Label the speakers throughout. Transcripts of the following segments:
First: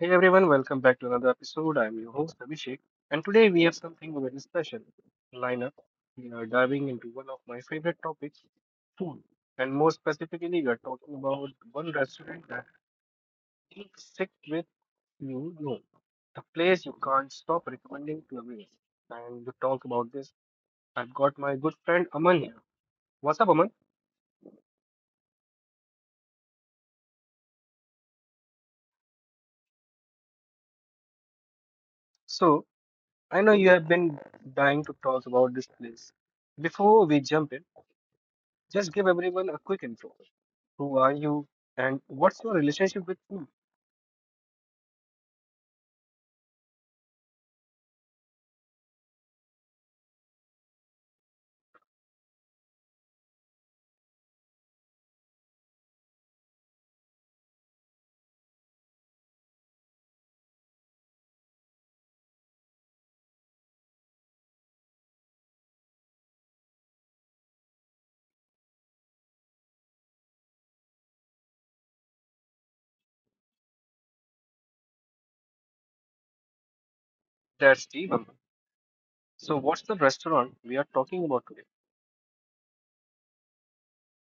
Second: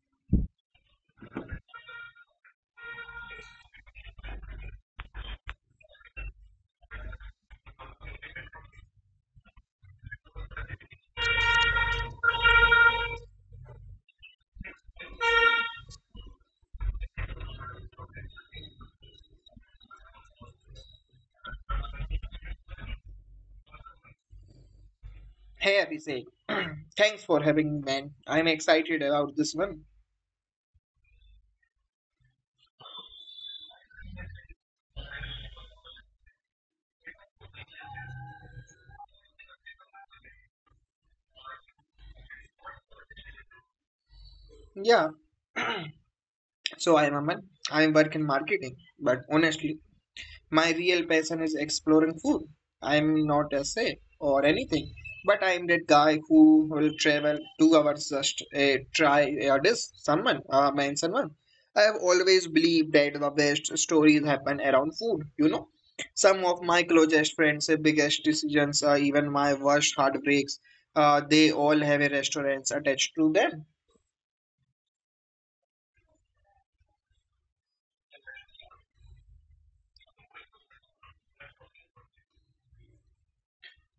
Speaker 1: Hey everyone, welcome back to another episode. I'm your host Abhishek, and today we have something very special lineup. We are diving into one of my favorite topics, food, and more specifically, we are talking about one restaurant that keeps sick with you, know, the place you can't stop recommending to everyone. And to talk about this, I've got my good friend Aman here. What's up, Aman?
Speaker 2: Hey Abhishek, thanks for having me, man. I'm excited about this one.
Speaker 1: So I know you have been dying to talk about this place. Before we jump in, just give everyone a quick intro. Who are you and what's your relationship with food?
Speaker 2: Yeah, so I'm Aman. I work in marketing, but honestly, my real passion is exploring food. I'm not a chef or anything, but I'm that guy who will travel 2 hours just try a dish, someone, man, someone. I have always believed that the best stories happen around food. Some of my closest friends' biggest decisions, even my worst heartbreaks, they all have a restaurants attached to them.
Speaker 1: That's Steve. So, what's the restaurant we are talking about today?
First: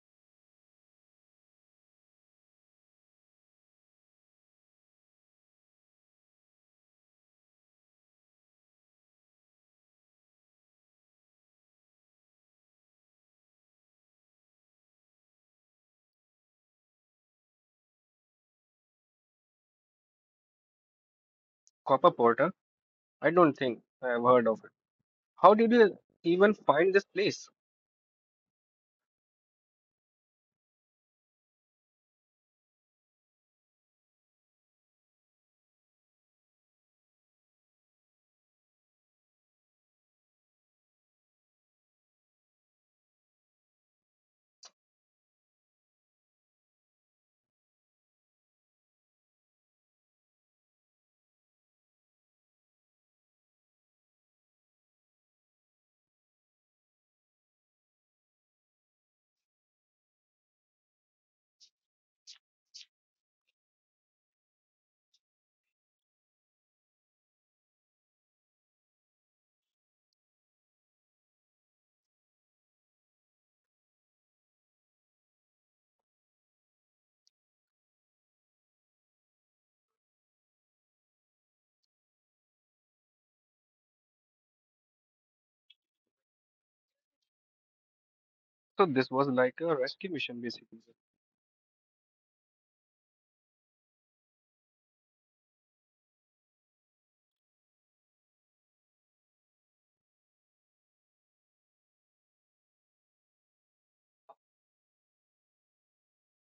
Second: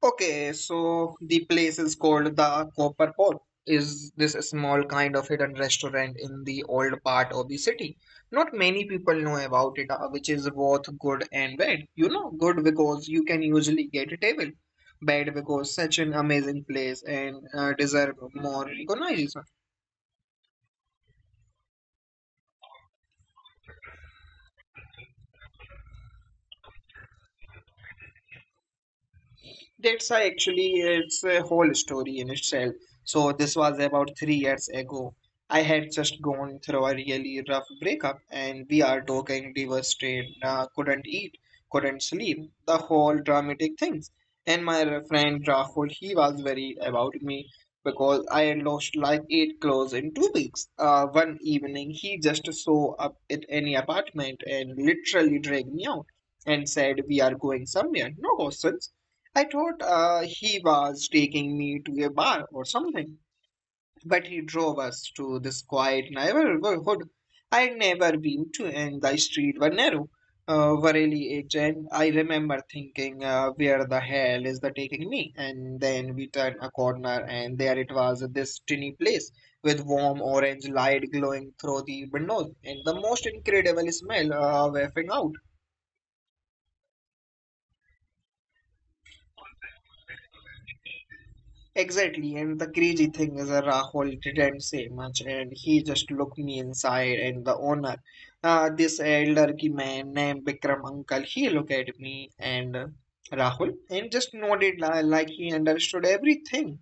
Speaker 2: Okay, so the place is called the Copper Pot. Is this a small kind of hidden restaurant in the old part of the city? Not many people know about it, which is both good and bad. You know, good because you can usually get a table, bad because such an amazing place and deserve more recognition.
Speaker 1: Copper Porter? I don't think I have heard of it. How did you even find this place?
Speaker 2: That's why actually it's a whole story in itself. So this was about 3 years ago. I had just gone through a really rough breakup, and we are talking devastated. Couldn't eat, couldn't sleep, the whole dramatic things. And my friend Rahul, he was worried about me because I had lost like eight clothes in 2 weeks. One evening, he just saw up at any apartment and literally dragged me out and said, "We are going somewhere. No questions." I thought he was taking me to a bar or something, but he drove us to this quiet neighborhood I'd never been to, and the streets were narrow, were really edge, and I remember thinking, where the hell is the taking me? And then we turned a corner, and there it was, this tiny place with warm orange light glowing through the windows, and the most incredible smell wafting out.
Speaker 1: So, this was like a rescue mission basically.
Speaker 2: Exactly, and the crazy thing is Rahul didn't say much, and he just looked me inside. And the owner, this elderly man named Bikram Uncle, he looked at me and Rahul and just nodded like he understood everything.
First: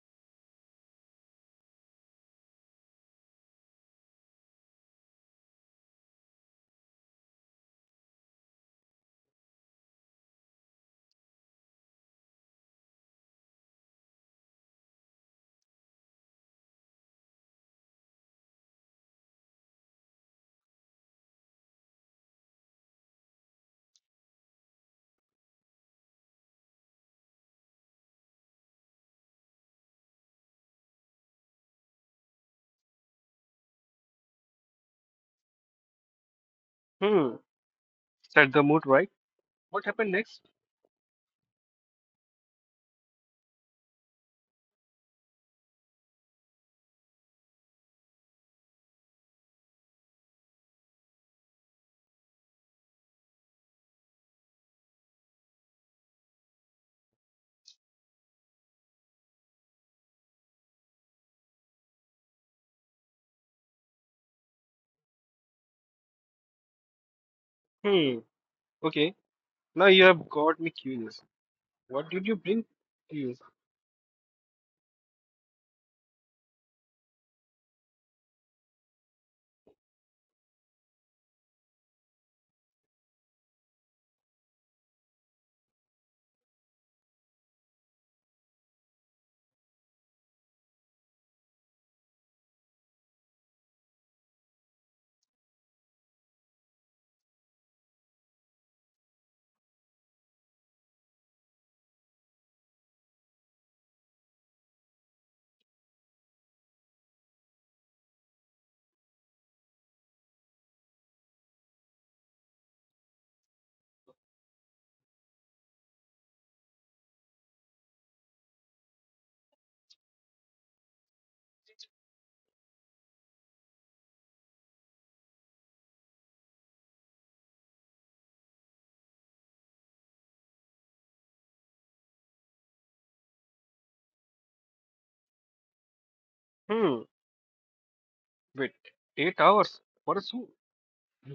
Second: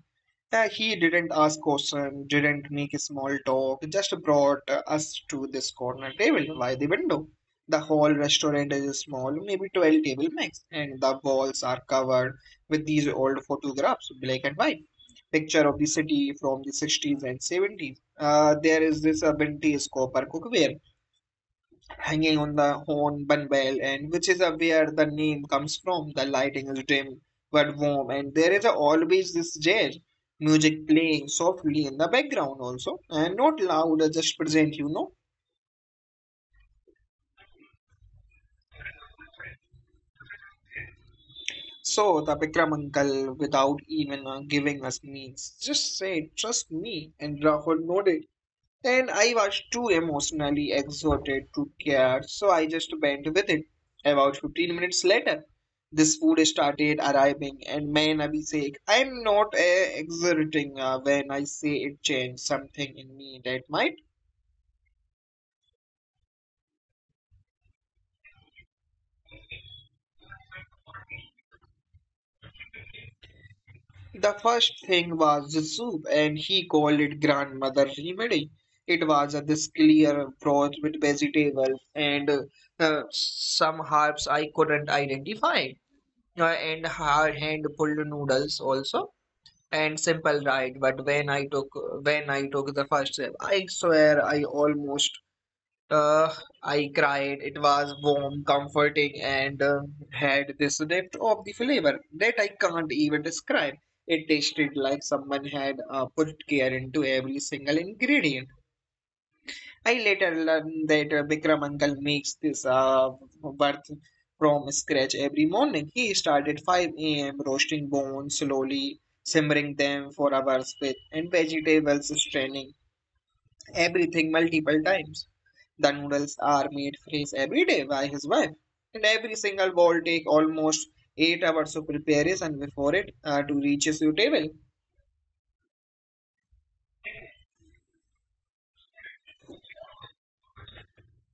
Speaker 2: Yeah, he didn't ask questions, didn't make a small talk, just brought us to this corner table by the window. The whole restaurant is small, maybe 12 table max, and the walls are covered with these old photographs, black and white. Picture of the city from the 60s and 70s. There is this vintage copper cookware hanging on the horn bell, and which is where the name comes from. The lighting is dim but warm, and there is always this jazz music playing softly in the background also, and not loud, just present, you know.
Speaker 1: Hmm, set the mood right. What happened next?
Speaker 2: So the Bikram uncle, without even giving us means, just said, "Trust me," and Rahul nodded. And I was too emotionally exhausted to care, so I just went with it. About 15 minutes later, this food started arriving, and man, Abhishek, I'm not exerting when I say it changed something in me that might.
Speaker 1: Hmm, okay, now you have got me curious. What did you bring to you?
Speaker 2: The first thing was the soup, and he called it grandmother remedy. It was this clear broth with vegetables and some herbs I couldn't identify. Yeah, and hard hand pulled noodles also and simple right but when I took the first sip I swear I almost uh I cried. It was warm comforting and had this depth of the flavor that I can't even describe. It tasted like someone had put care into every single ingredient. I later learned that Bikram uncle makes this birth from scratch every morning. He started 5 a.m. roasting bones slowly, simmering them for hours with and vegetables straining everything multiple times. The noodles are made fresh every day by his wife, and every single bowl take almost 8 hours of preparation before it to reaches your table.
Speaker 1: Hmm, wait, 8 hours for a soup?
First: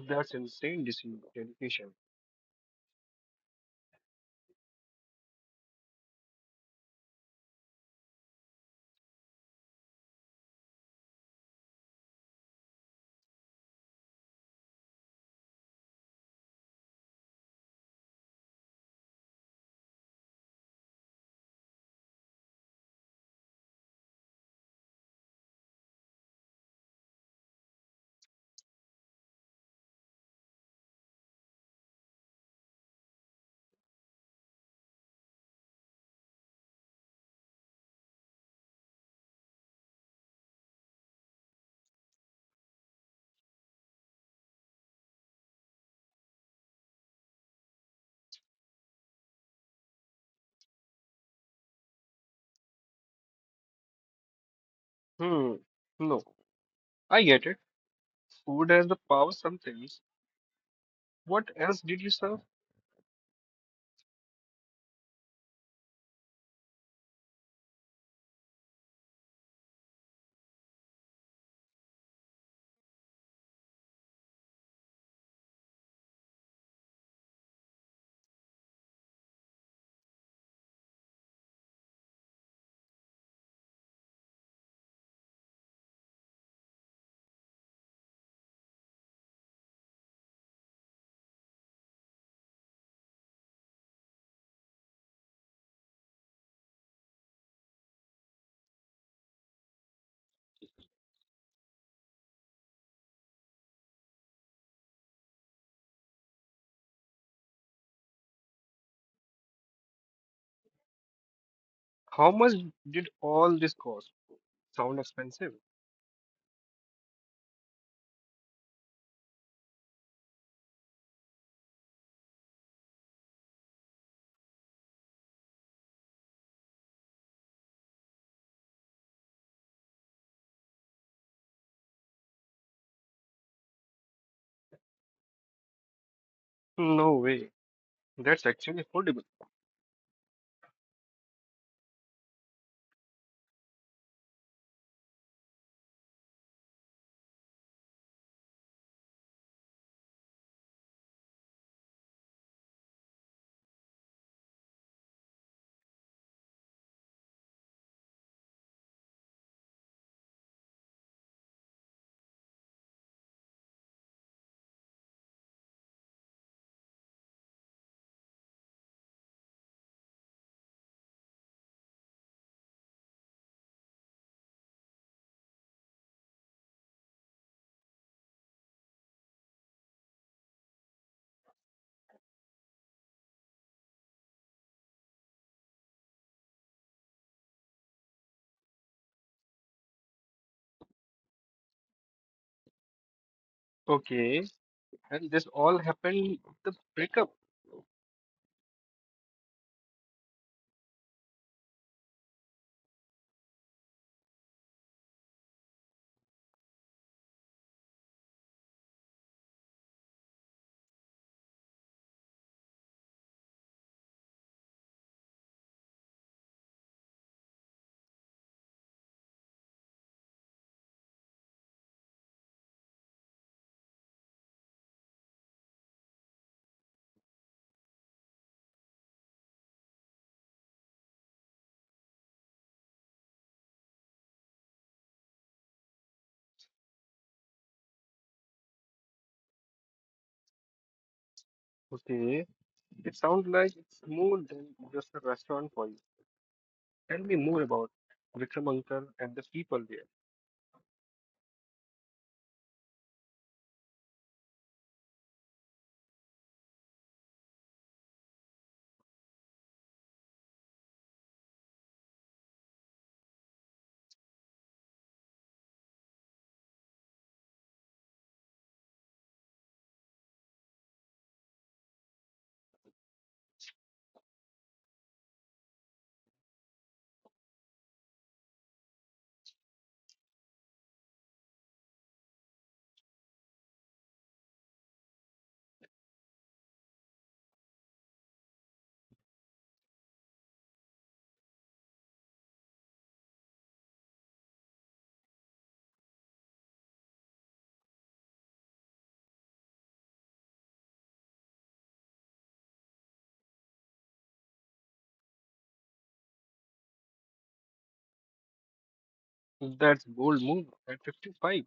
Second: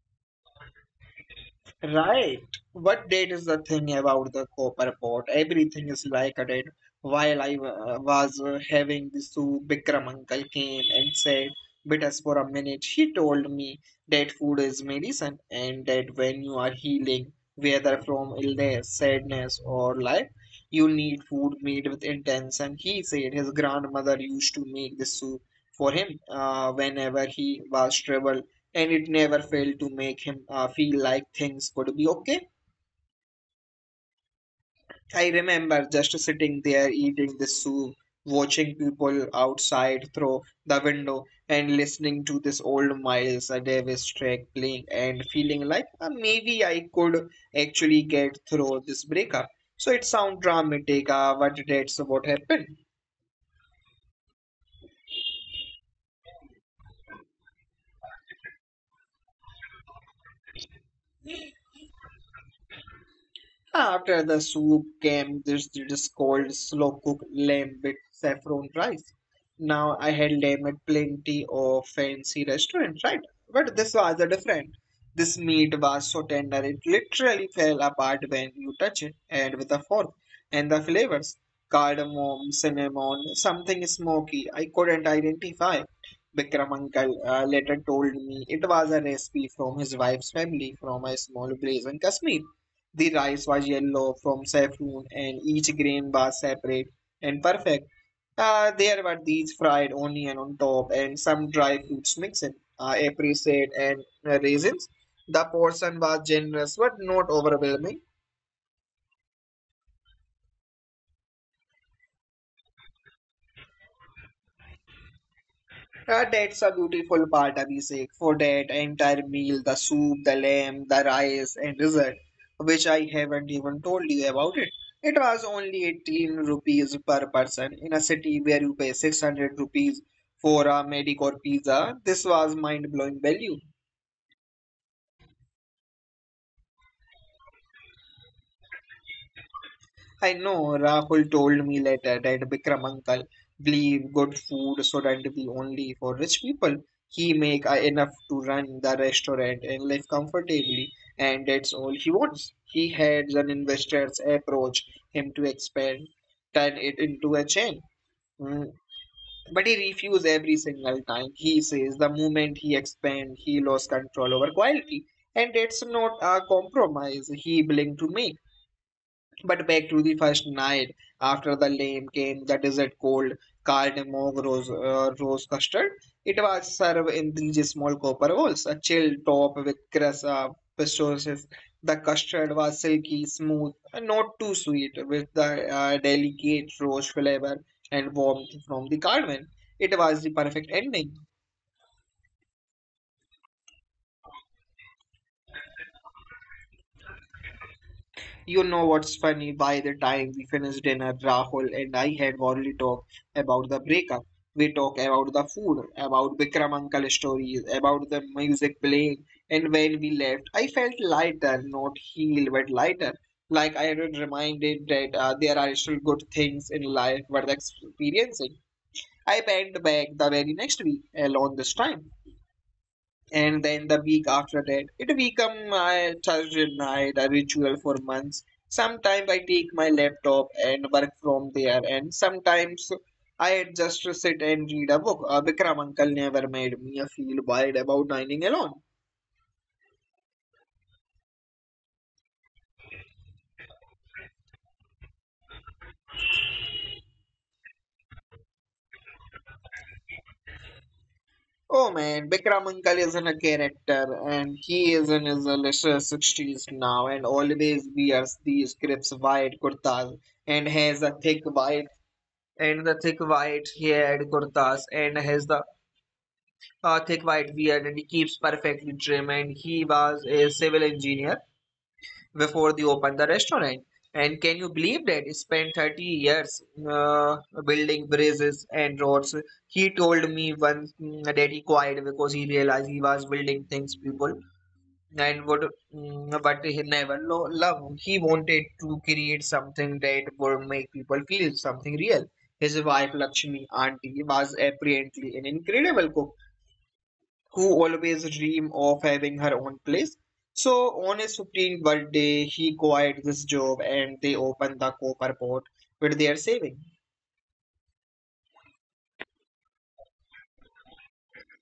Speaker 1: That's insane dedication.
Speaker 2: Right. What date is the thing about the copper pot? Everything is like a date. While I was having the soup, Bikram uncle came and said, "With us for a minute." He told me that food is medicine, and that when you are healing, whether from illness, sadness, or life, you need food made with intention. He said his grandmother used to make this soup for him whenever he was troubled and it never failed to make him feel like things could be okay. I remember just sitting there eating the soup, watching people outside through the window, and listening to this old Miles Davis track playing, and feeling like maybe I could actually get through this breakup. So it sounds dramatic, but that's what happened.
Speaker 1: Hmm. No, I get it. Food has the power sometimes. What else did you serve?
Speaker 2: After the soup came this cold, slow-cooked lamb with saffron rice. Now I had lamb at plenty of fancy restaurants, right? But this was a different. This meat was so tender it literally fell apart when you touch it, and with a fork. And the flavors, cardamom, cinnamon, something smoky, I couldn't identify. Bikram uncle later told me it was a recipe from his wife's family from a small place in Kashmir. The rice was yellow from saffron, and each grain was separate and perfect. There were these fried onion on top and some dry fruits mixed in, apricot and raisins. The portion was generous but not overwhelming.
Speaker 1: How much did all this cost? Sound expensive?
Speaker 2: Ah, that's a beautiful part, Abhishek. For that entire meal, the soup, the lamb, the rice, and dessert, which I haven't even told you about it. It was only 18 rupees per person in a city where you pay 600 rupees for a mediocre pizza. This was mind-blowing value.
Speaker 1: No way. That's actually affordable.
Speaker 2: I know Rahul told me later that Bikram uncle leave good food shouldn't be only for rich people. He make enough to run the restaurant and live comfortably, and that's all he wants. He had an investor's approach him to expand, turn it into a chain. Mm. But he refused every single time. He says the moment he expand, he lost control over quality, and that's not a compromise. He blinked to me. But back to the first night, after the lame came the dessert cold cardamom rose custard. It was served in three small copper bowls, a chill top with cress, pistachios. The custard was silky, smooth, and not too sweet, with the delicate rose flavor and warmth from the cardamom. It was the perfect ending.
Speaker 1: Okay. And this all happened with the breakup.
Speaker 2: You know what's funny? By the time we finished dinner, Rahul and I had only talked about the breakup. We talked about the food, about Bikram uncle stories, about the music playing, and when we left, I felt lighter, not healed, but lighter. Like I was reminded that there are still good things in life worth experiencing. I went back the very next week, alone this time and then the week after that it become my Thursday night a ritual for months. Sometimes I take my laptop and work from there, and sometimes I just sit and read a book. Bikram Uncle never made me feel bad about dining alone.
Speaker 1: Okay. It sounds like it's more than just a restaurant for you. Tell me more about Vikram Uncle and the people there.
Speaker 2: Oh man, Bikram Uncle isn't a character, and he is in his later 60s now, and always wears these crisp white kurtas, and has a thick white and the thick white haired kurtas, and has the a thick white beard and he keeps perfectly trim and he was a civil engineer before they opened the restaurant and can you believe that he spent 30 years uh, building bridges and roads. He told me once mm, that he quit because he realized he was building things people and would mm, but he never love he wanted to create something that would make people feel something real. His wife Lakshmi auntie was apparently an incredible cook who always dream of having her own place. So on his 15th birthday, he quit this job and they opened the copper pot with their saving.
Speaker 1: That's bold move at 55.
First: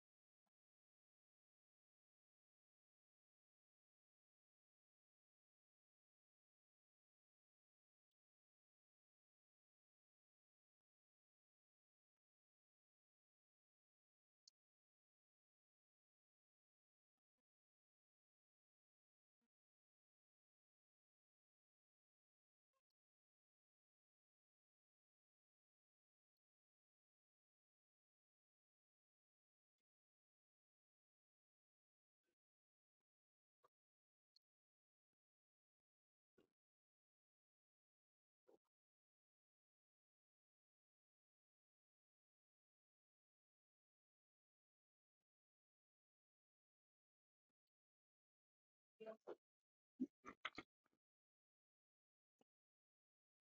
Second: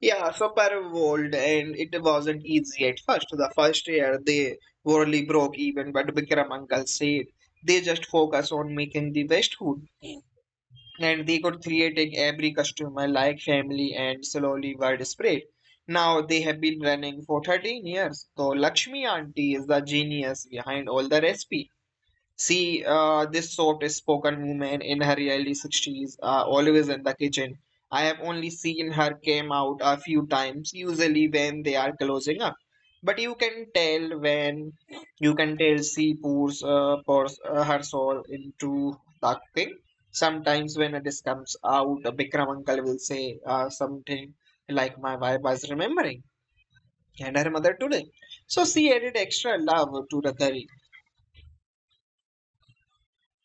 Speaker 2: Yeah, super bold and it wasn't easy at first. The first year they barely broke even, but Bikram uncle said they just focus on making the best food. And they got creating every customer like family and slowly widespread. Now they have been running for 13 years. So Lakshmi auntie is the genius behind all the recipe. See, this soft-spoken woman in her early 60s, always in the kitchen. I have only seen her came out a few times, usually when they are closing up. But you can tell she pours, pours her soul into the cooking. Sometimes when it is comes out, Bikram uncle will say something like, "My wife was remembering," and her mother today. So she added extra love to the curry.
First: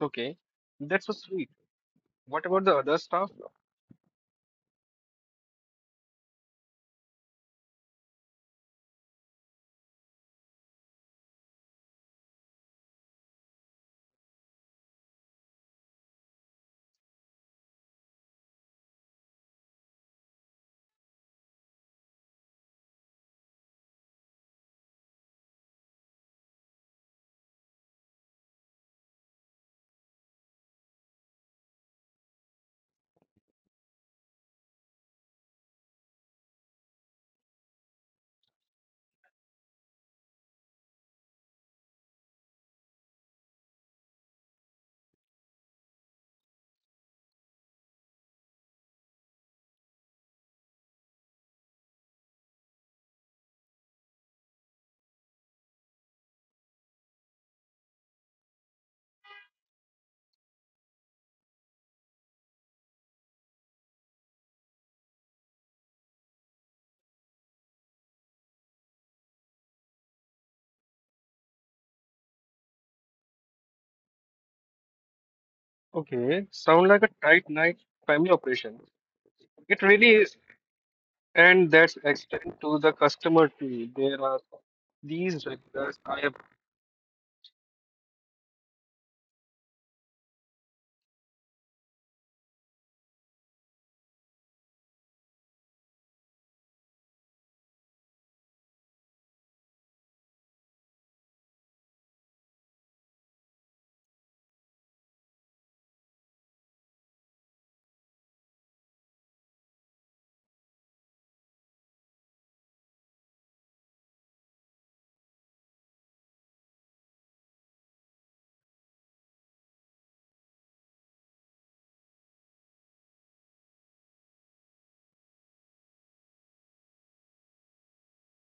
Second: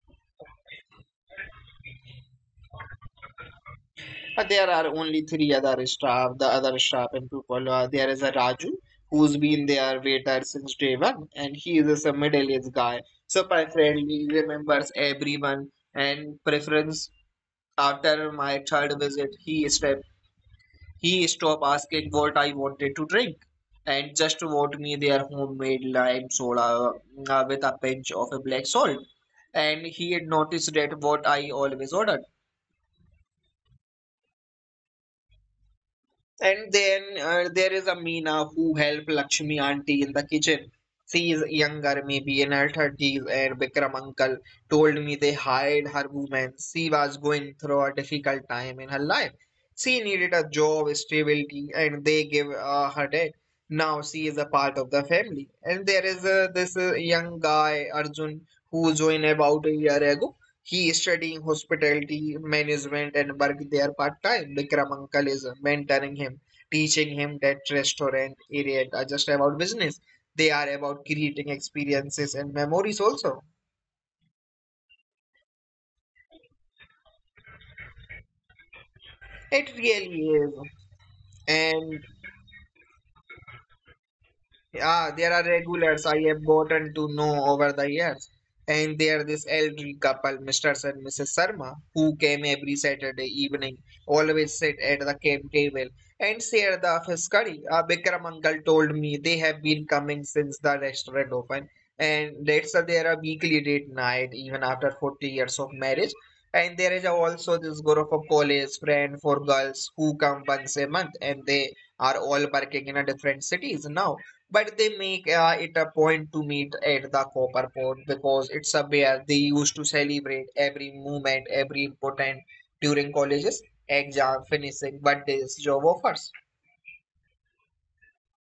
Speaker 1: Okay. That's so sweet. What about the other staff?
Speaker 2: But there are only three other staff, the other staff and people. There is a Raju who's been their waiter since day one, and he is a middle-aged guy, super friendly, remembers everyone, and preference. After my third visit, he stopped asking what I wanted to drink, and just brought me their homemade lime soda with a pinch of a black salt. And he had noticed that what I always ordered. And then there is Amina who helped Lakshmi auntie in the kitchen. She is younger, maybe in her 30s, and Vikram uncle told me they hired her woman. She was going through a difficult time in her life. She needed a job, stability, and they gave her that. Now she is a part of the family. And there is this young guy, Arjun, who joined about a year ago. He is studying hospitality management and work there part-time. Vikram uncle is mentoring him, teaching him that restaurant area are just about business. They are about creating experiences and memories also.
Speaker 1: Okay, sound like a tight night family operation.
Speaker 2: It
Speaker 1: It really
Speaker 2: really
Speaker 1: is,
Speaker 2: is.
Speaker 1: and that's
Speaker 2: And
Speaker 1: extend to the customer too. There are
Speaker 2: Yeah, there are
Speaker 1: these regulars.
Speaker 2: regulars
Speaker 1: I
Speaker 2: I
Speaker 1: have
Speaker 2: have gotten to know over the years. And there this elderly couple, Mr. and Mrs. Sharma, who came every Saturday evening, always sit at the camp table and share the office curry. Bikram uncle told me they have been coming since the restaurant opened. And that's their weekly date night, even after 40 years of marriage. And there is also this group of college friend for girls who come once a month and they are all working in a different cities now but they make it a point to meet at the copper port because it's a where they used to celebrate every moment every important during colleges exam finishing but this job offers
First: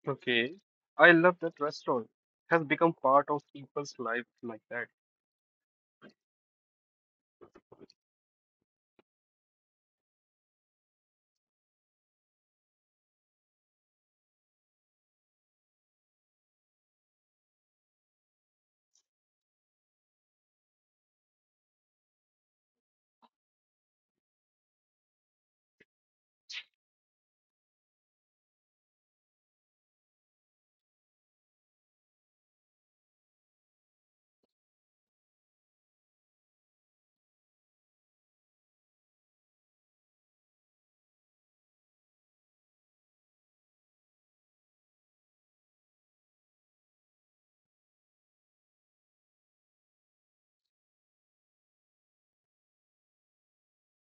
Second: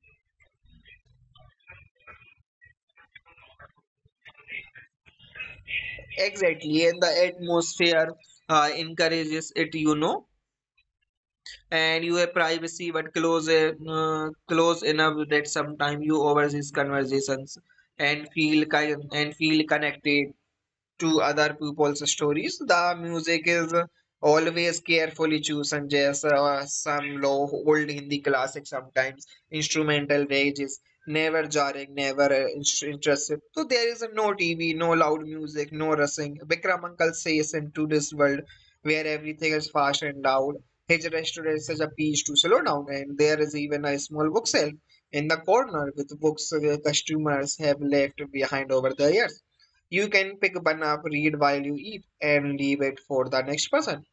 Speaker 1: Okay. I love that restaurant. Has become part of people's life like that.
Speaker 2: exactly and the atmosphere encourages it. And you have privacy but close close enough that sometimes you overseas conversations and feel kind and feel connected to other people's stories. The music is always carefully chosen, just some low old Hindi classic, sometimes instrumental wages, never jarring, never intrusive. So there is no TV, no loud music, no rushing. Vikram Uncle says into this world where everything is fast and loud. His restaurant is a piece to slow down, and there is even a small bookshelf in the corner with books the customers have left behind over the years. You can pick one up, read while you eat, and leave it for the next person.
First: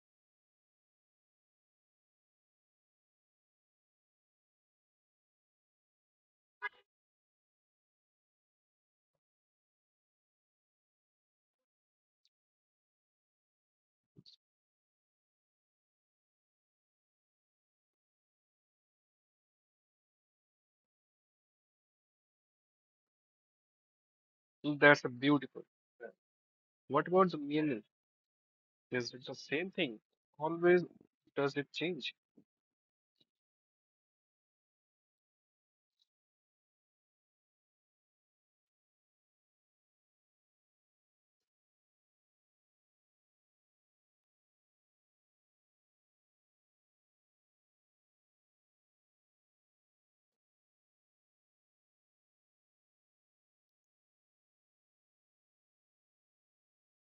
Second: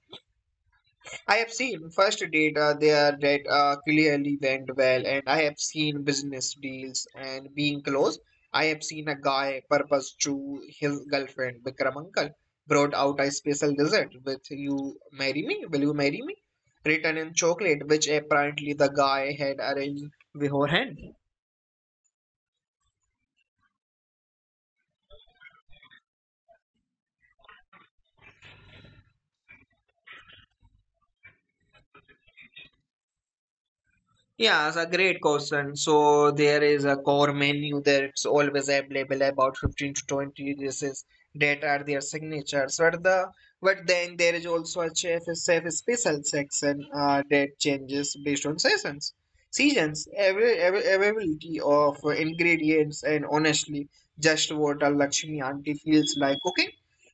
Speaker 2: I have seen first data there that clearly went well, and I have seen business deals and being close. I have seen a guy purpose to his girlfriend. Bikram uncle brought out a special dessert with you marry me? Will you marry me? Written in chocolate, which apparently the guy had arranged beforehand.
Speaker 1: That's a beautiful. What about the meal? Is it the same thing? Always does it change?
Speaker 2: Yeah, it's a great question. So there is a core menu that's always available, about 15 to 20 dishes that are their signatures. But then there is also a chef special section that changes based on seasons, every availability of ingredients, and honestly, just what a Lakshmi auntie feels like cooking.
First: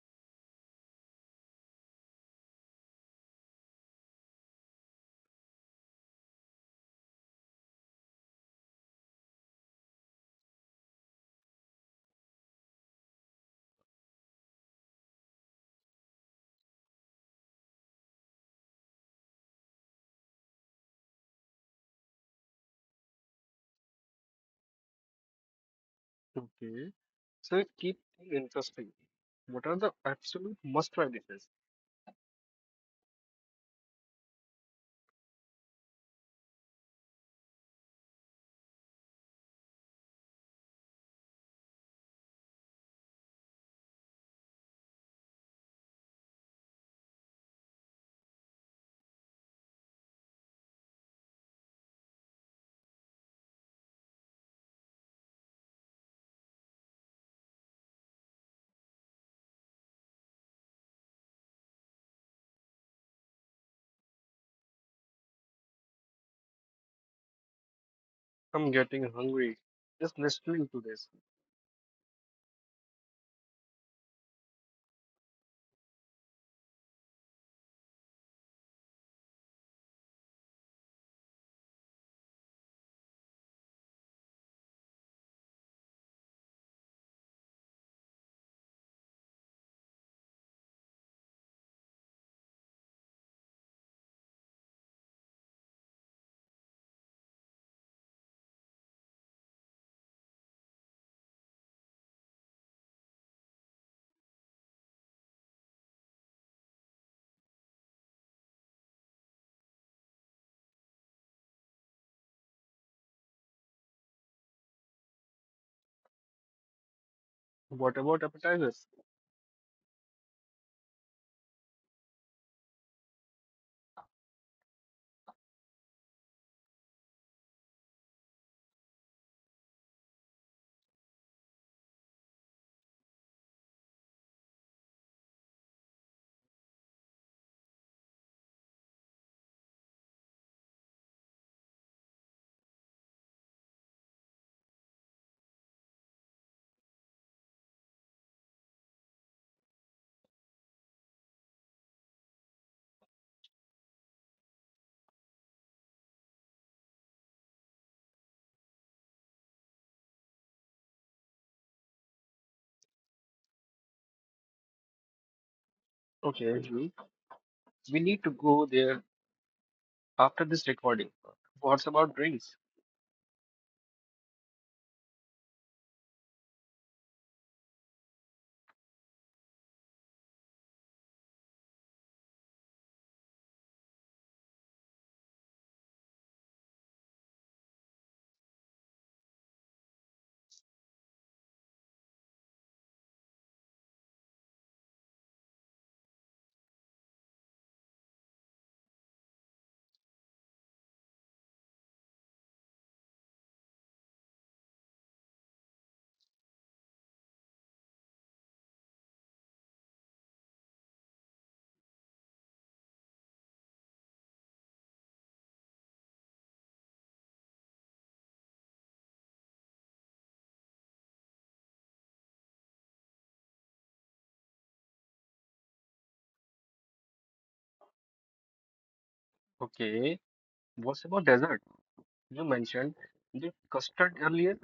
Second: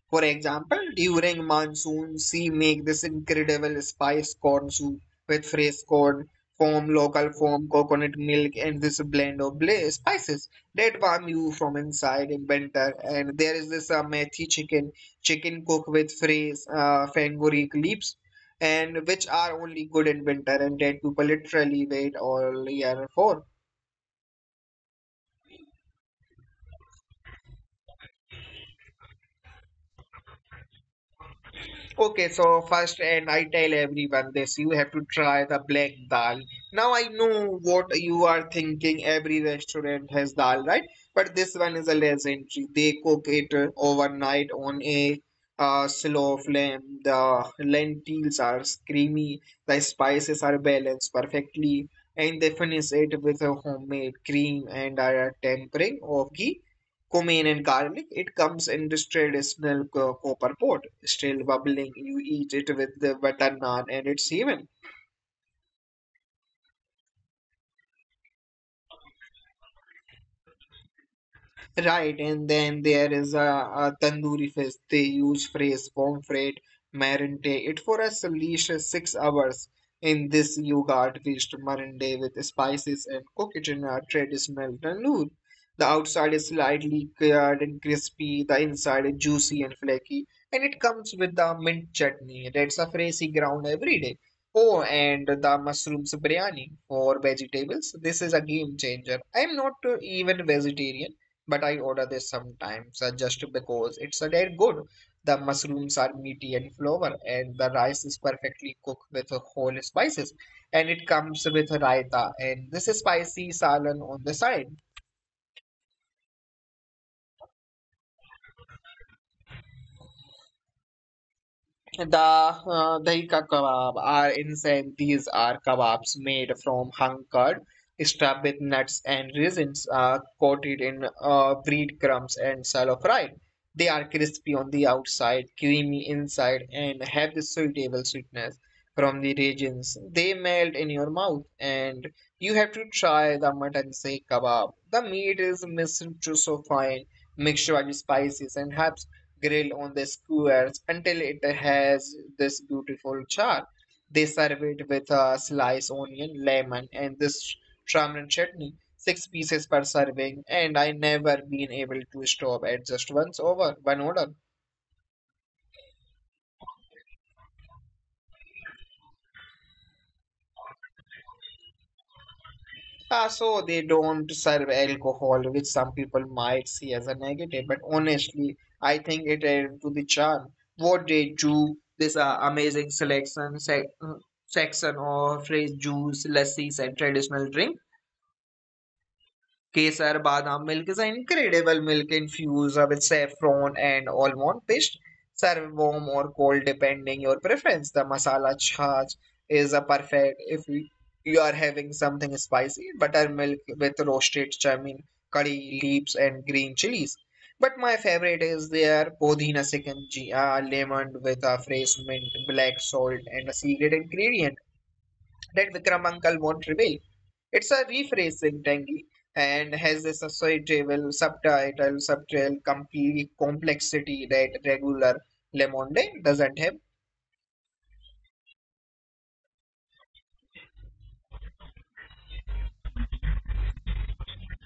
Speaker 2: For example, during monsoon, she make this incredible spice corn soup with fresh corn foam, local foam, coconut milk, and this blend of spices that warm you from inside in winter. And there is this chicken cooked with fresh fenugreek leaves, and which are only good in winter, and that people literally wait all year for.
Speaker 1: Okay. So it keeps things interesting. What are the absolute must-try dishes?
Speaker 2: Okay, so first, and I tell everyone this, you have to try the black dal. Now I know what you are thinking. Every restaurant has dal, right? But this one is a legendary. They cook it overnight on a slow flame. The lentils are creamy, the spices are balanced perfectly, and they finish it with a homemade cream and a tempering of ghee cumin and garlic. It comes in this traditional copper pot, still bubbling. You eat it with the butter naan and it's heaven.
Speaker 1: I'm getting hungry just listening to this.
Speaker 2: Right, and then there is a tandoori fish. They use phrase pomfret, marinate it for at least 6 hours in this yogurt fish marinade with spices and cook it in a traditional tandoor. The outside is slightly cured and crispy, the inside is juicy and flaky, and it comes with the mint chutney. That's a phrasey ground every day. Oh, and the mushrooms biryani for vegetables. This is a game changer. I'm not even vegetarian but I order this sometimes just because it's a dead good. The mushrooms are meaty and flour, and the rice is perfectly cooked with whole spices, and it comes with raita and this is spicy salad on the side.
Speaker 1: What about appetizers?
Speaker 2: The Dahika kebab are insane. These are kebabs made from hung curd, stuffed with nuts and raisins, coated in breadcrumbs and shallow fried. They are crispy on the outside, creamy inside, and have the suitable sweetness from the raisins. They melt in your mouth, and you have to try the mutton seekh kebab. The meat is minced to so fine, mixed with spices and herbs grill on the squares until it has this beautiful char. They serve it with a slice onion, lemon, and this tamarind chutney, six pieces per serving, and I never been able to stop at just once over one order.
Speaker 1: Okay, Ajmi, we need to go there after this recording. What's about drinks?
Speaker 2: Ah, so they don't serve alcohol, which some people might see as a negative, but honestly, I think it added to the charm. What they do, this section of fresh juice, lassis, and traditional drink. Kesar badam milk is an incredible milk infused with saffron and almond paste. Serve warm or cold depending your preference. The masala chaat is a perfect if you are having something spicy. Buttermilk with roasted chamin, curry leaves and green chilies. But my favorite is their Podhina Sikanji, a lemon with a fresh mint, black salt, and a secret ingredient that Vikram uncle won't reveal. It's a rephrasing tangy and has a societal subtrail, complete complexity that regular Le Monde doesn't have.
Speaker 1: Okay, what's about dessert? You mentioned the custard earlier.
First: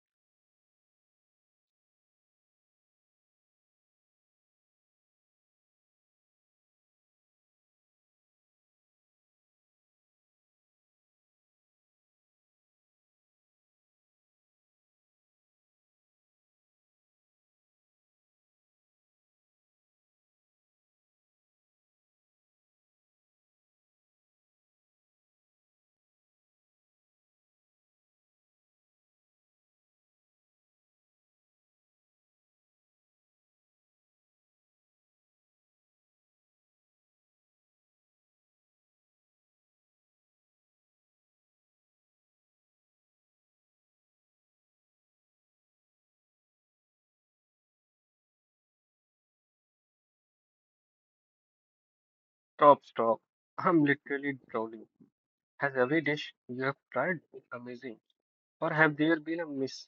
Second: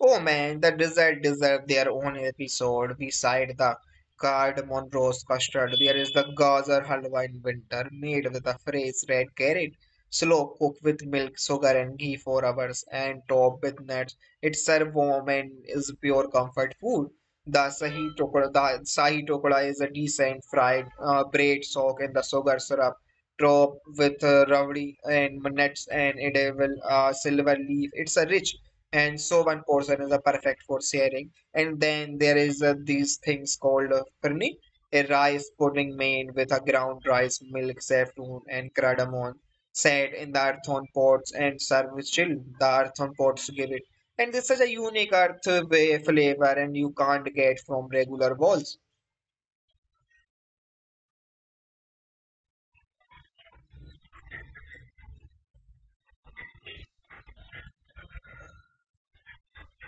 Speaker 2: Oh man, the dessert deserve their own episode. Beside the cardamom rose custard, there is the gajar halwa in winter, made with a fresh red carrot. Slow cooked with milk, sugar, and ghee for hours, and topped with nuts. It's served warm and is pure comfort food. The sahi tokada is a decent fried bread soaked in the sugar syrup, topped with rabdi and nuts, and it will silver leaf. It's a rich and so one portion is a perfect for sharing and then there is these things called firni, a rice pudding made with a ground rice milk saffron and cardamom set in the earthen pots and served with chill the earthen pots give it and this is a unique earth way flavor and you can't get from regular walls.
Speaker 1: Stop, stop. I'm literally drowning. Has every dish you have tried been amazing? Or have there been a miss?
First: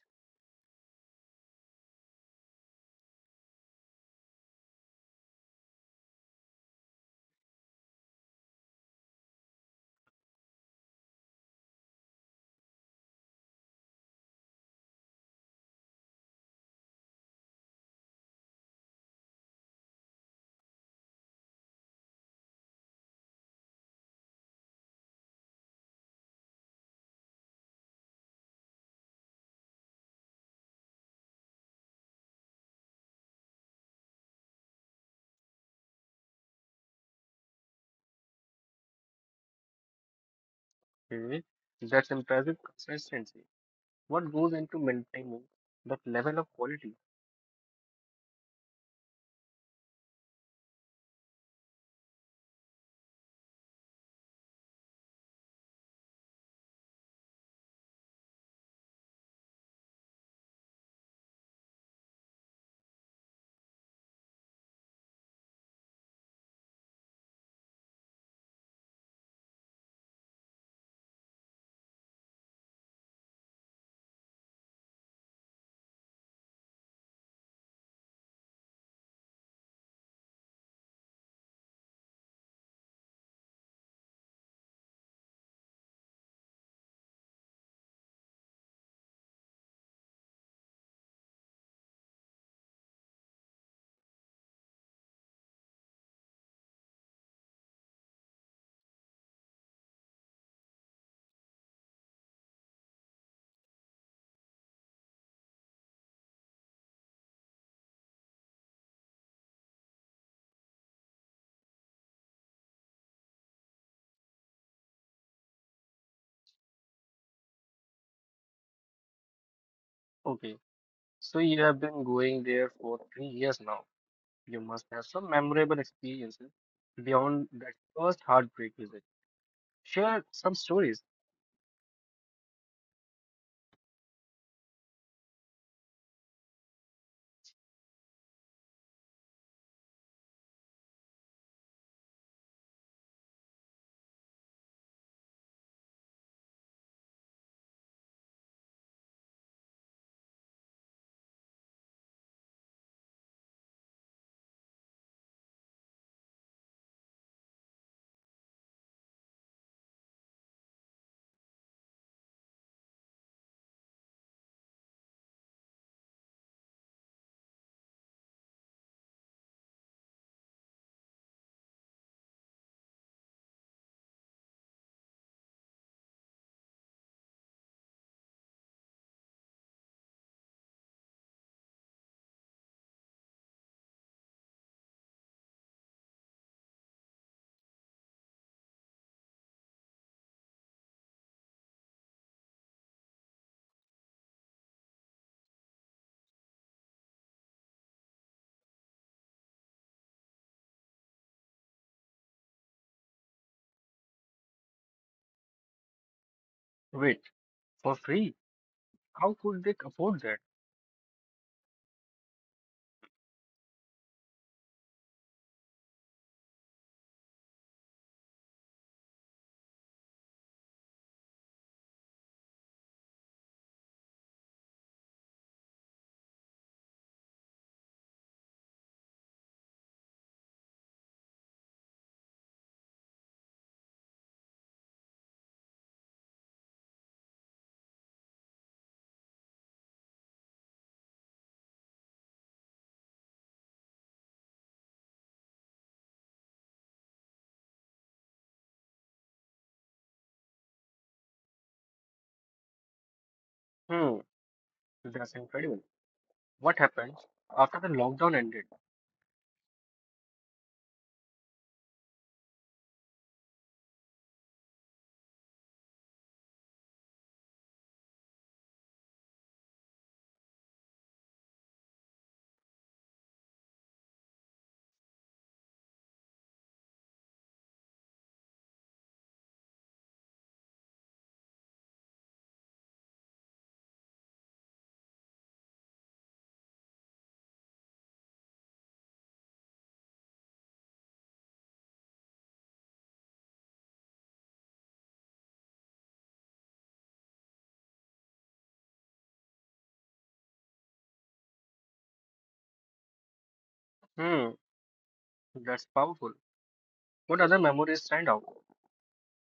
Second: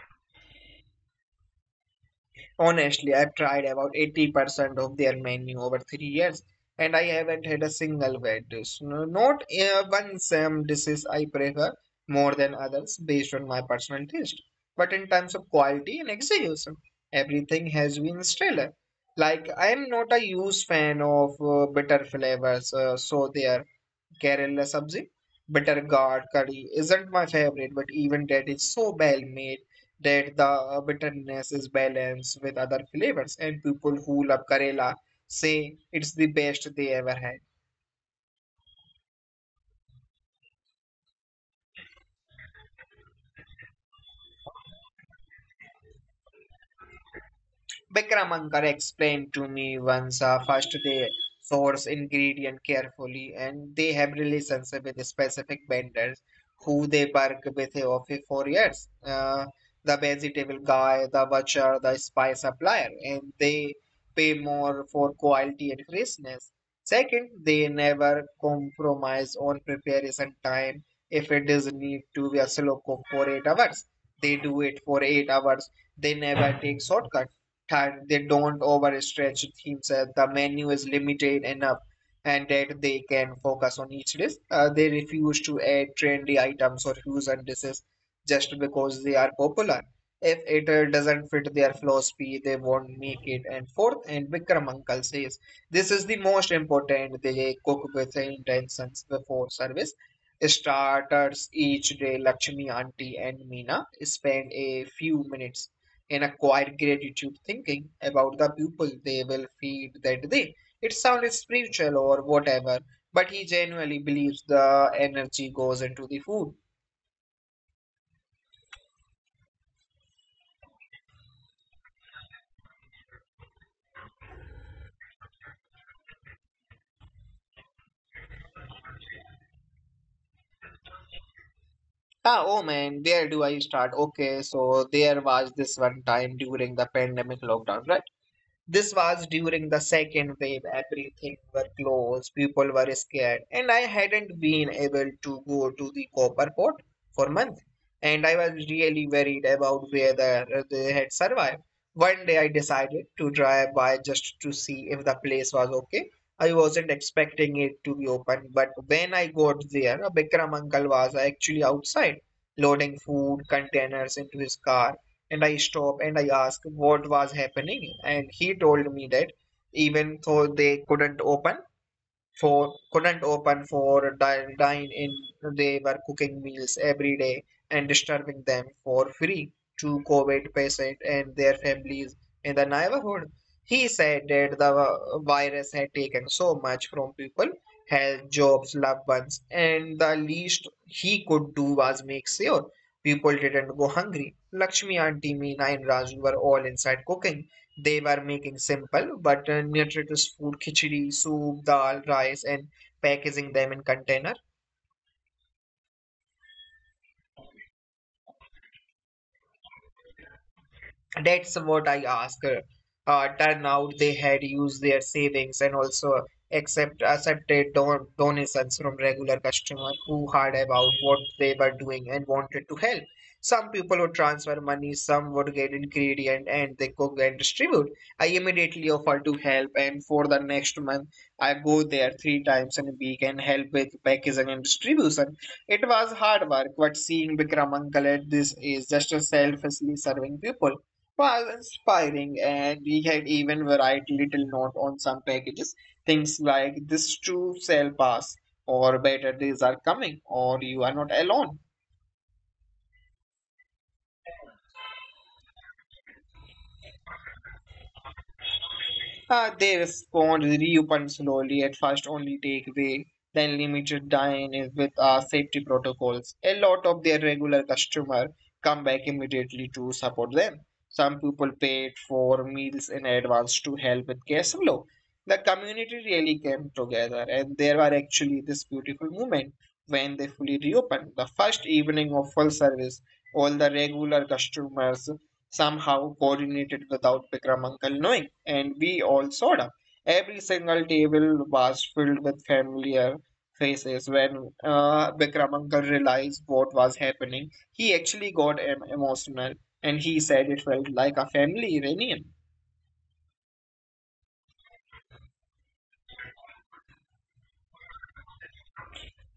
Speaker 2: Honestly, I've tried about 80% of their menu over 3 years, and I haven't had a single bad dish. Not one same dishes I prefer more than others based on my personal taste. But in terms of quality and execution, everything has been stellar. Like, I'm not a huge fan of bitter flavors, so there Kerala sabzi, bitter gourd curry isn't my favorite, but even that is so well made that the bitterness is balanced with other flavors. And people who love Kerala say it's the best they ever had.
Speaker 1: Okay, that's impressive consistency. What goes into maintaining that level of quality?
Speaker 2: Bikram Ankar explained to me once first they source ingredient carefully and they have relations with specific vendors who they work with for 4 years. The vegetable guy, the butcher, the spice supplier, and they pay more for quality and freshness. Second, they never compromise on preparation time. If it does need to be a slow cook for 8 hours, they do it for 8 hours. They never take shortcuts that they don't overstretch themselves, the menu is limited enough and that they can focus on each dish. They refuse to add trendy items or fusion dishes just because they are popular. If it doesn't fit their philosophy, they won't make it. And fourth, and Vikram Uncle says, this is the most important. They cook with intentions before service. Starters each day, Lakshmi Auntie and Meena spend a few minutes in a quiet gratitude thinking about the people they will feed that day. It sounds spiritual or whatever, but he genuinely believes the energy goes into the food.
Speaker 1: Okay, so you have been going there for 3 years now. You must have some memorable experiences beyond that first heartbreak visit. Share some stories.
Speaker 2: Ah, oh man, where do I start. Okay, so there was this one time during the pandemic lockdown, right? This was during the second wave. Everything were closed. People were scared, and I hadn't been able to go to the copper port for months. And I was really worried about whether they had survived. One day I decided to drive by just to see if the place was okay. I wasn't expecting it to be open, but when I got there, Bikram uncle was actually outside, loading food containers into his car. And I stop and I ask what was happening. And he told me that even though they couldn't open, dine in, they were cooking meals every day and disturbing them for free to covid patients and their families in the neighborhood. He said that the virus had taken so much from people, health, jobs, loved ones, and the least he could do was make sure people didn't go hungry. Lakshmi auntie, Meena, and Raju were all inside cooking. They were making simple but nutritious food, khichdi, soup, dal, rice, and packaging them in container.
Speaker 1: Wait, for free? How could they afford that?
Speaker 2: That's what I ask. Turn out they had used their savings and also accepted donations from regular customers who heard about what they were doing and wanted to help. Some people would transfer money, some would get ingredient and they cook and distribute. I immediately offered to help, and for the next month I go there three times in a week and help with packaging and distribution. It was hard work, but seeing Bikram uncle at this is just a selflessly serving people. Wow, inspiring. And we had even varied little note on some packages. Things like this true sale pass, or better days are coming, or you are not alone.
Speaker 1: Hmm, that's incredible. What happened after the lockdown ended?
Speaker 2: They respond, reopen slowly, at first only take away, then limited dine in with safety protocols. A lot of their regular customer come back immediately to support them. Some people paid for meals in advance to help with cash flow. The community really came together, and there were actually this beautiful moment when they fully reopened. The first evening of full service, all the regular customers somehow coordinated without Bikram uncle knowing, and we all sawed up. Every single table was filled with familiar faces. When Bikram uncle realized what was happening, he actually got emotional, and he said it felt like a family reunion.
Speaker 1: Hmm, that's powerful. What other memories stand out?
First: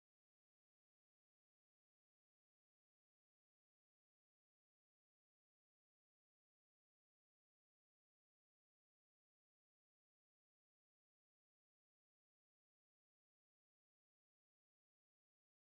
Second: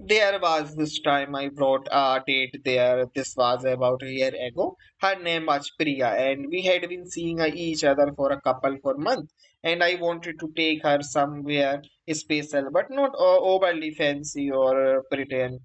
Speaker 2: There was this time I brought a date there. This was about a year ago. Her name was Priya, and we had been seeing each other for a couple for months. And I wanted to take her somewhere special, but not overly fancy or pretend.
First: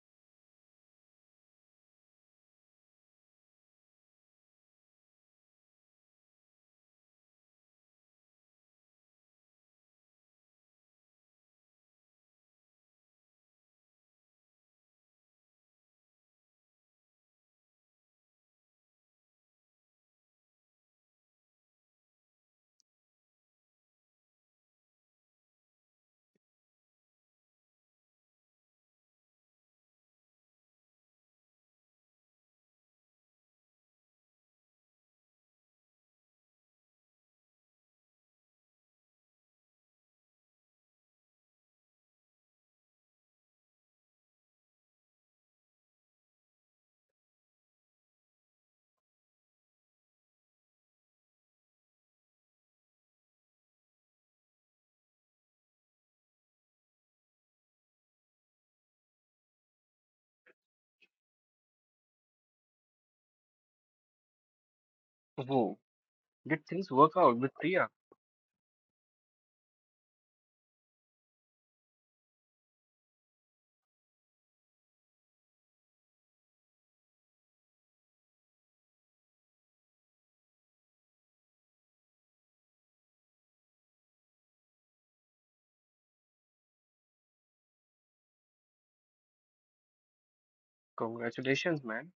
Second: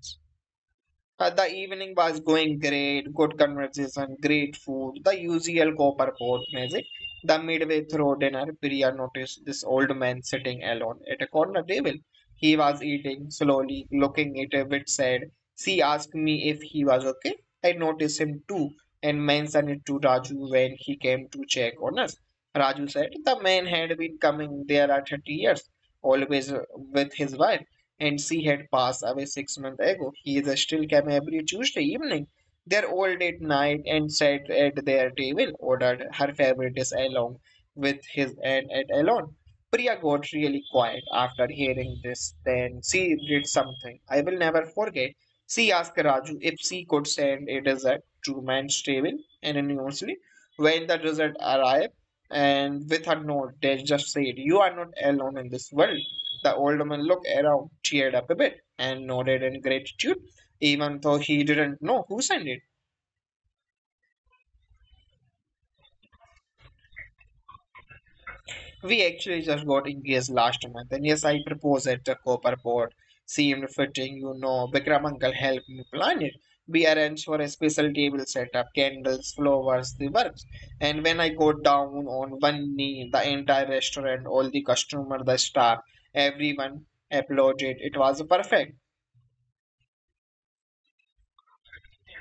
Speaker 2: The evening was going great, good conversation, great food, the usual copper pot music. The midway through dinner, Priya noticed this old man sitting alone at a corner table. He was eating slowly, looking at a bit sad. She asked me if he was okay. I noticed him too and mentioned it to Raju when he came to check on us. Raju said the man had been coming there at 30 years, always with his wife, and she had passed away 6 months ago. He is still came every Tuesday evening. They're old at night and sat at their table, ordered her favorite dish along with his and at alone. Priya got really quiet after hearing this. Then she did something I will never forget. She asked Raju if she could send a dessert to man's table anonymously. When the dessert arrived, and with her note, they just said, "You are not alone in this world." The old man looked around, cheered up a bit, and nodded in gratitude, even though he didn't know who sent it.
Speaker 1: Whoa, did things work out with Priya?
Speaker 2: We actually just got engaged last month, and yes, I proposed at the copper pot. Seemed fitting, you know. Vikram uncle helped me plan it. We arranged for a special table setup, candles, flowers, the works. And when I got down on one knee, the entire restaurant, all the customers, the staff, everyone applauded. It was perfect.
Speaker 1: Congratulations, man.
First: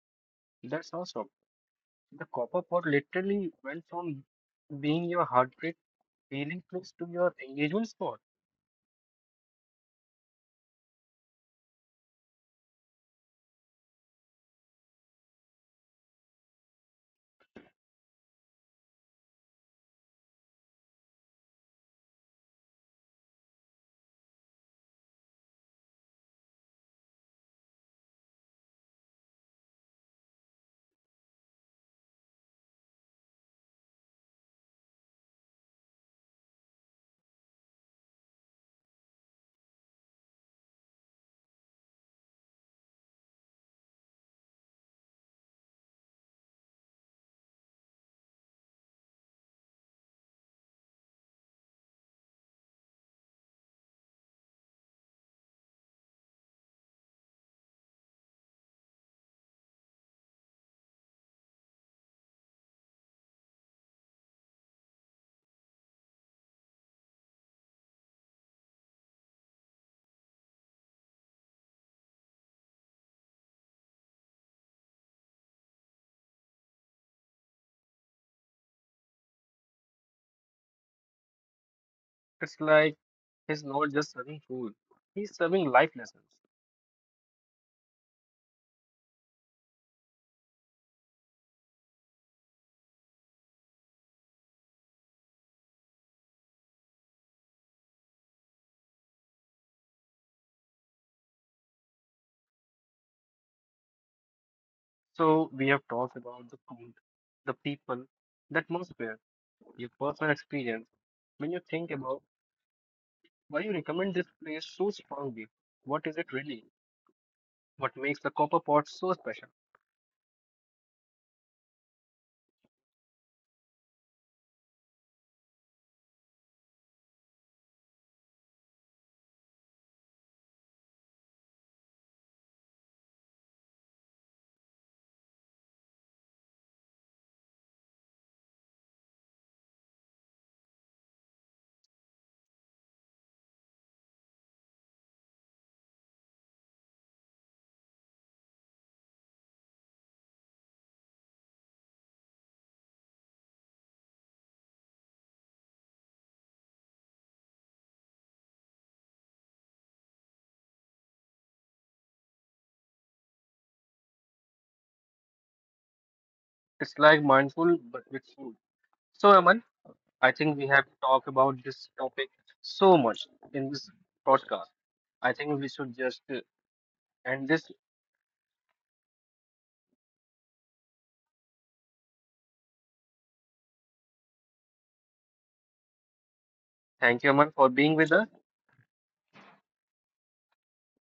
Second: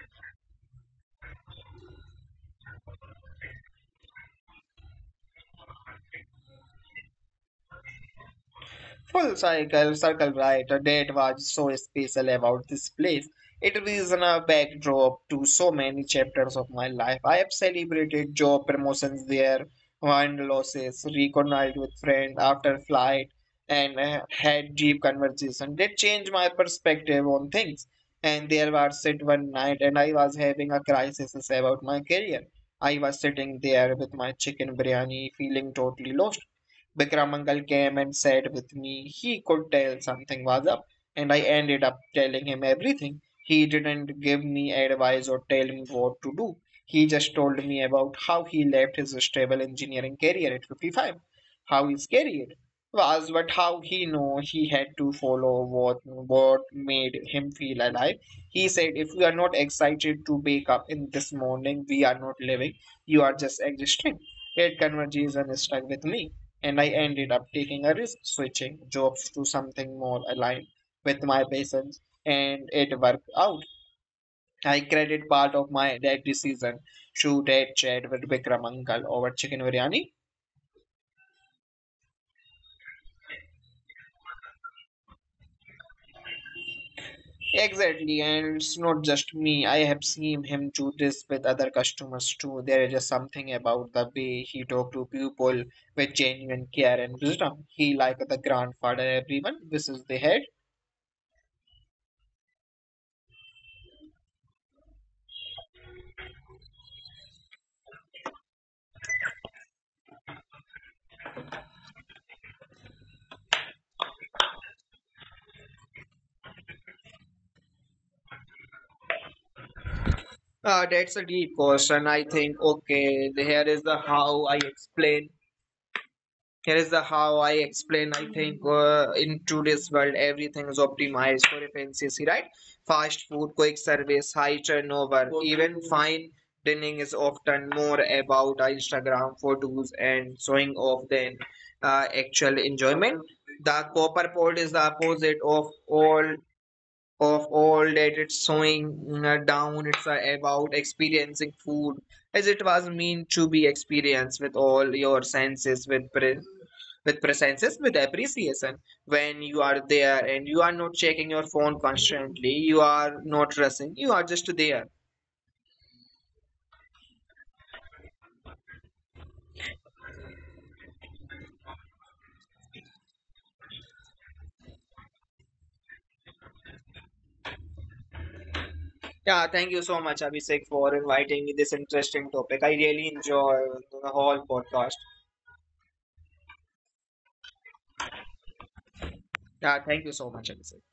Speaker 1: That's awesome. The copper pot literally went from being your heartbreak feeling place to your engagement spot.
Speaker 2: Full circle, circle right, a date was so special about this place. It is in a backdrop to so many chapters of my life. I have celebrated job promotions there, won losses, reconciled with friends after flight, and had deep conversation. They changed my perspective on things. And there was sit one night, and I was having a crisis about my career. I was sitting there with my chicken biryani, feeling totally lost. Bikram uncle came and said with me he could tell something was up, and I ended up telling him everything. He didn't give me advice or tell me what to do. He just told me about how he left his stable engineering career at 55, how his career was, but how he knew he had to follow what made him feel alive. He said, "If we are not excited to wake up in this morning, we are not living. You are just existing." That conversation stuck with me, and I ended up taking a risk switching jobs to something more aligned with my passions, and it worked out. I credit part of my that decision to that chat with Bikram uncle over chicken biryani.
Speaker 1: It's like he's not just serving food, he's serving life lessons.
Speaker 2: Exactly, and it's not just me. I have seen him do this with other customers too. There is just something about the way he talked to people with genuine care and wisdom. He like the grandfather everyone wishes they had.
Speaker 1: So we have talked about the food, the people, the atmosphere, your personal experience. When you think about why you recommend this place so strongly, what is it really? What makes the copper pot so special?
Speaker 2: That's a deep question. I think, okay, here is the how I explain. I think in today's world, everything is optimized for efficiency, right? Fast food, quick service, high turnover, even fine dining is often more about Instagram photos and showing off than actual enjoyment. The copper pod is the opposite of all that. It's showing down, it's about experiencing food as it was meant to be experienced, with all your senses, with with presences, with appreciation. When you are there, and you are not checking your phone constantly, you are not rushing, you are just there.
Speaker 1: It's like mindful but with food. So Aman, I think we have talked about this topic so much in this podcast. I think we should just end this.
Speaker 2: Yeah, thank you so much, Abhishek, for inviting me this interesting topic. I really enjoy the whole podcast.
Speaker 1: Thank you, Aman, for being with us.
Speaker 2: Yeah, thank you so much, Abhishek.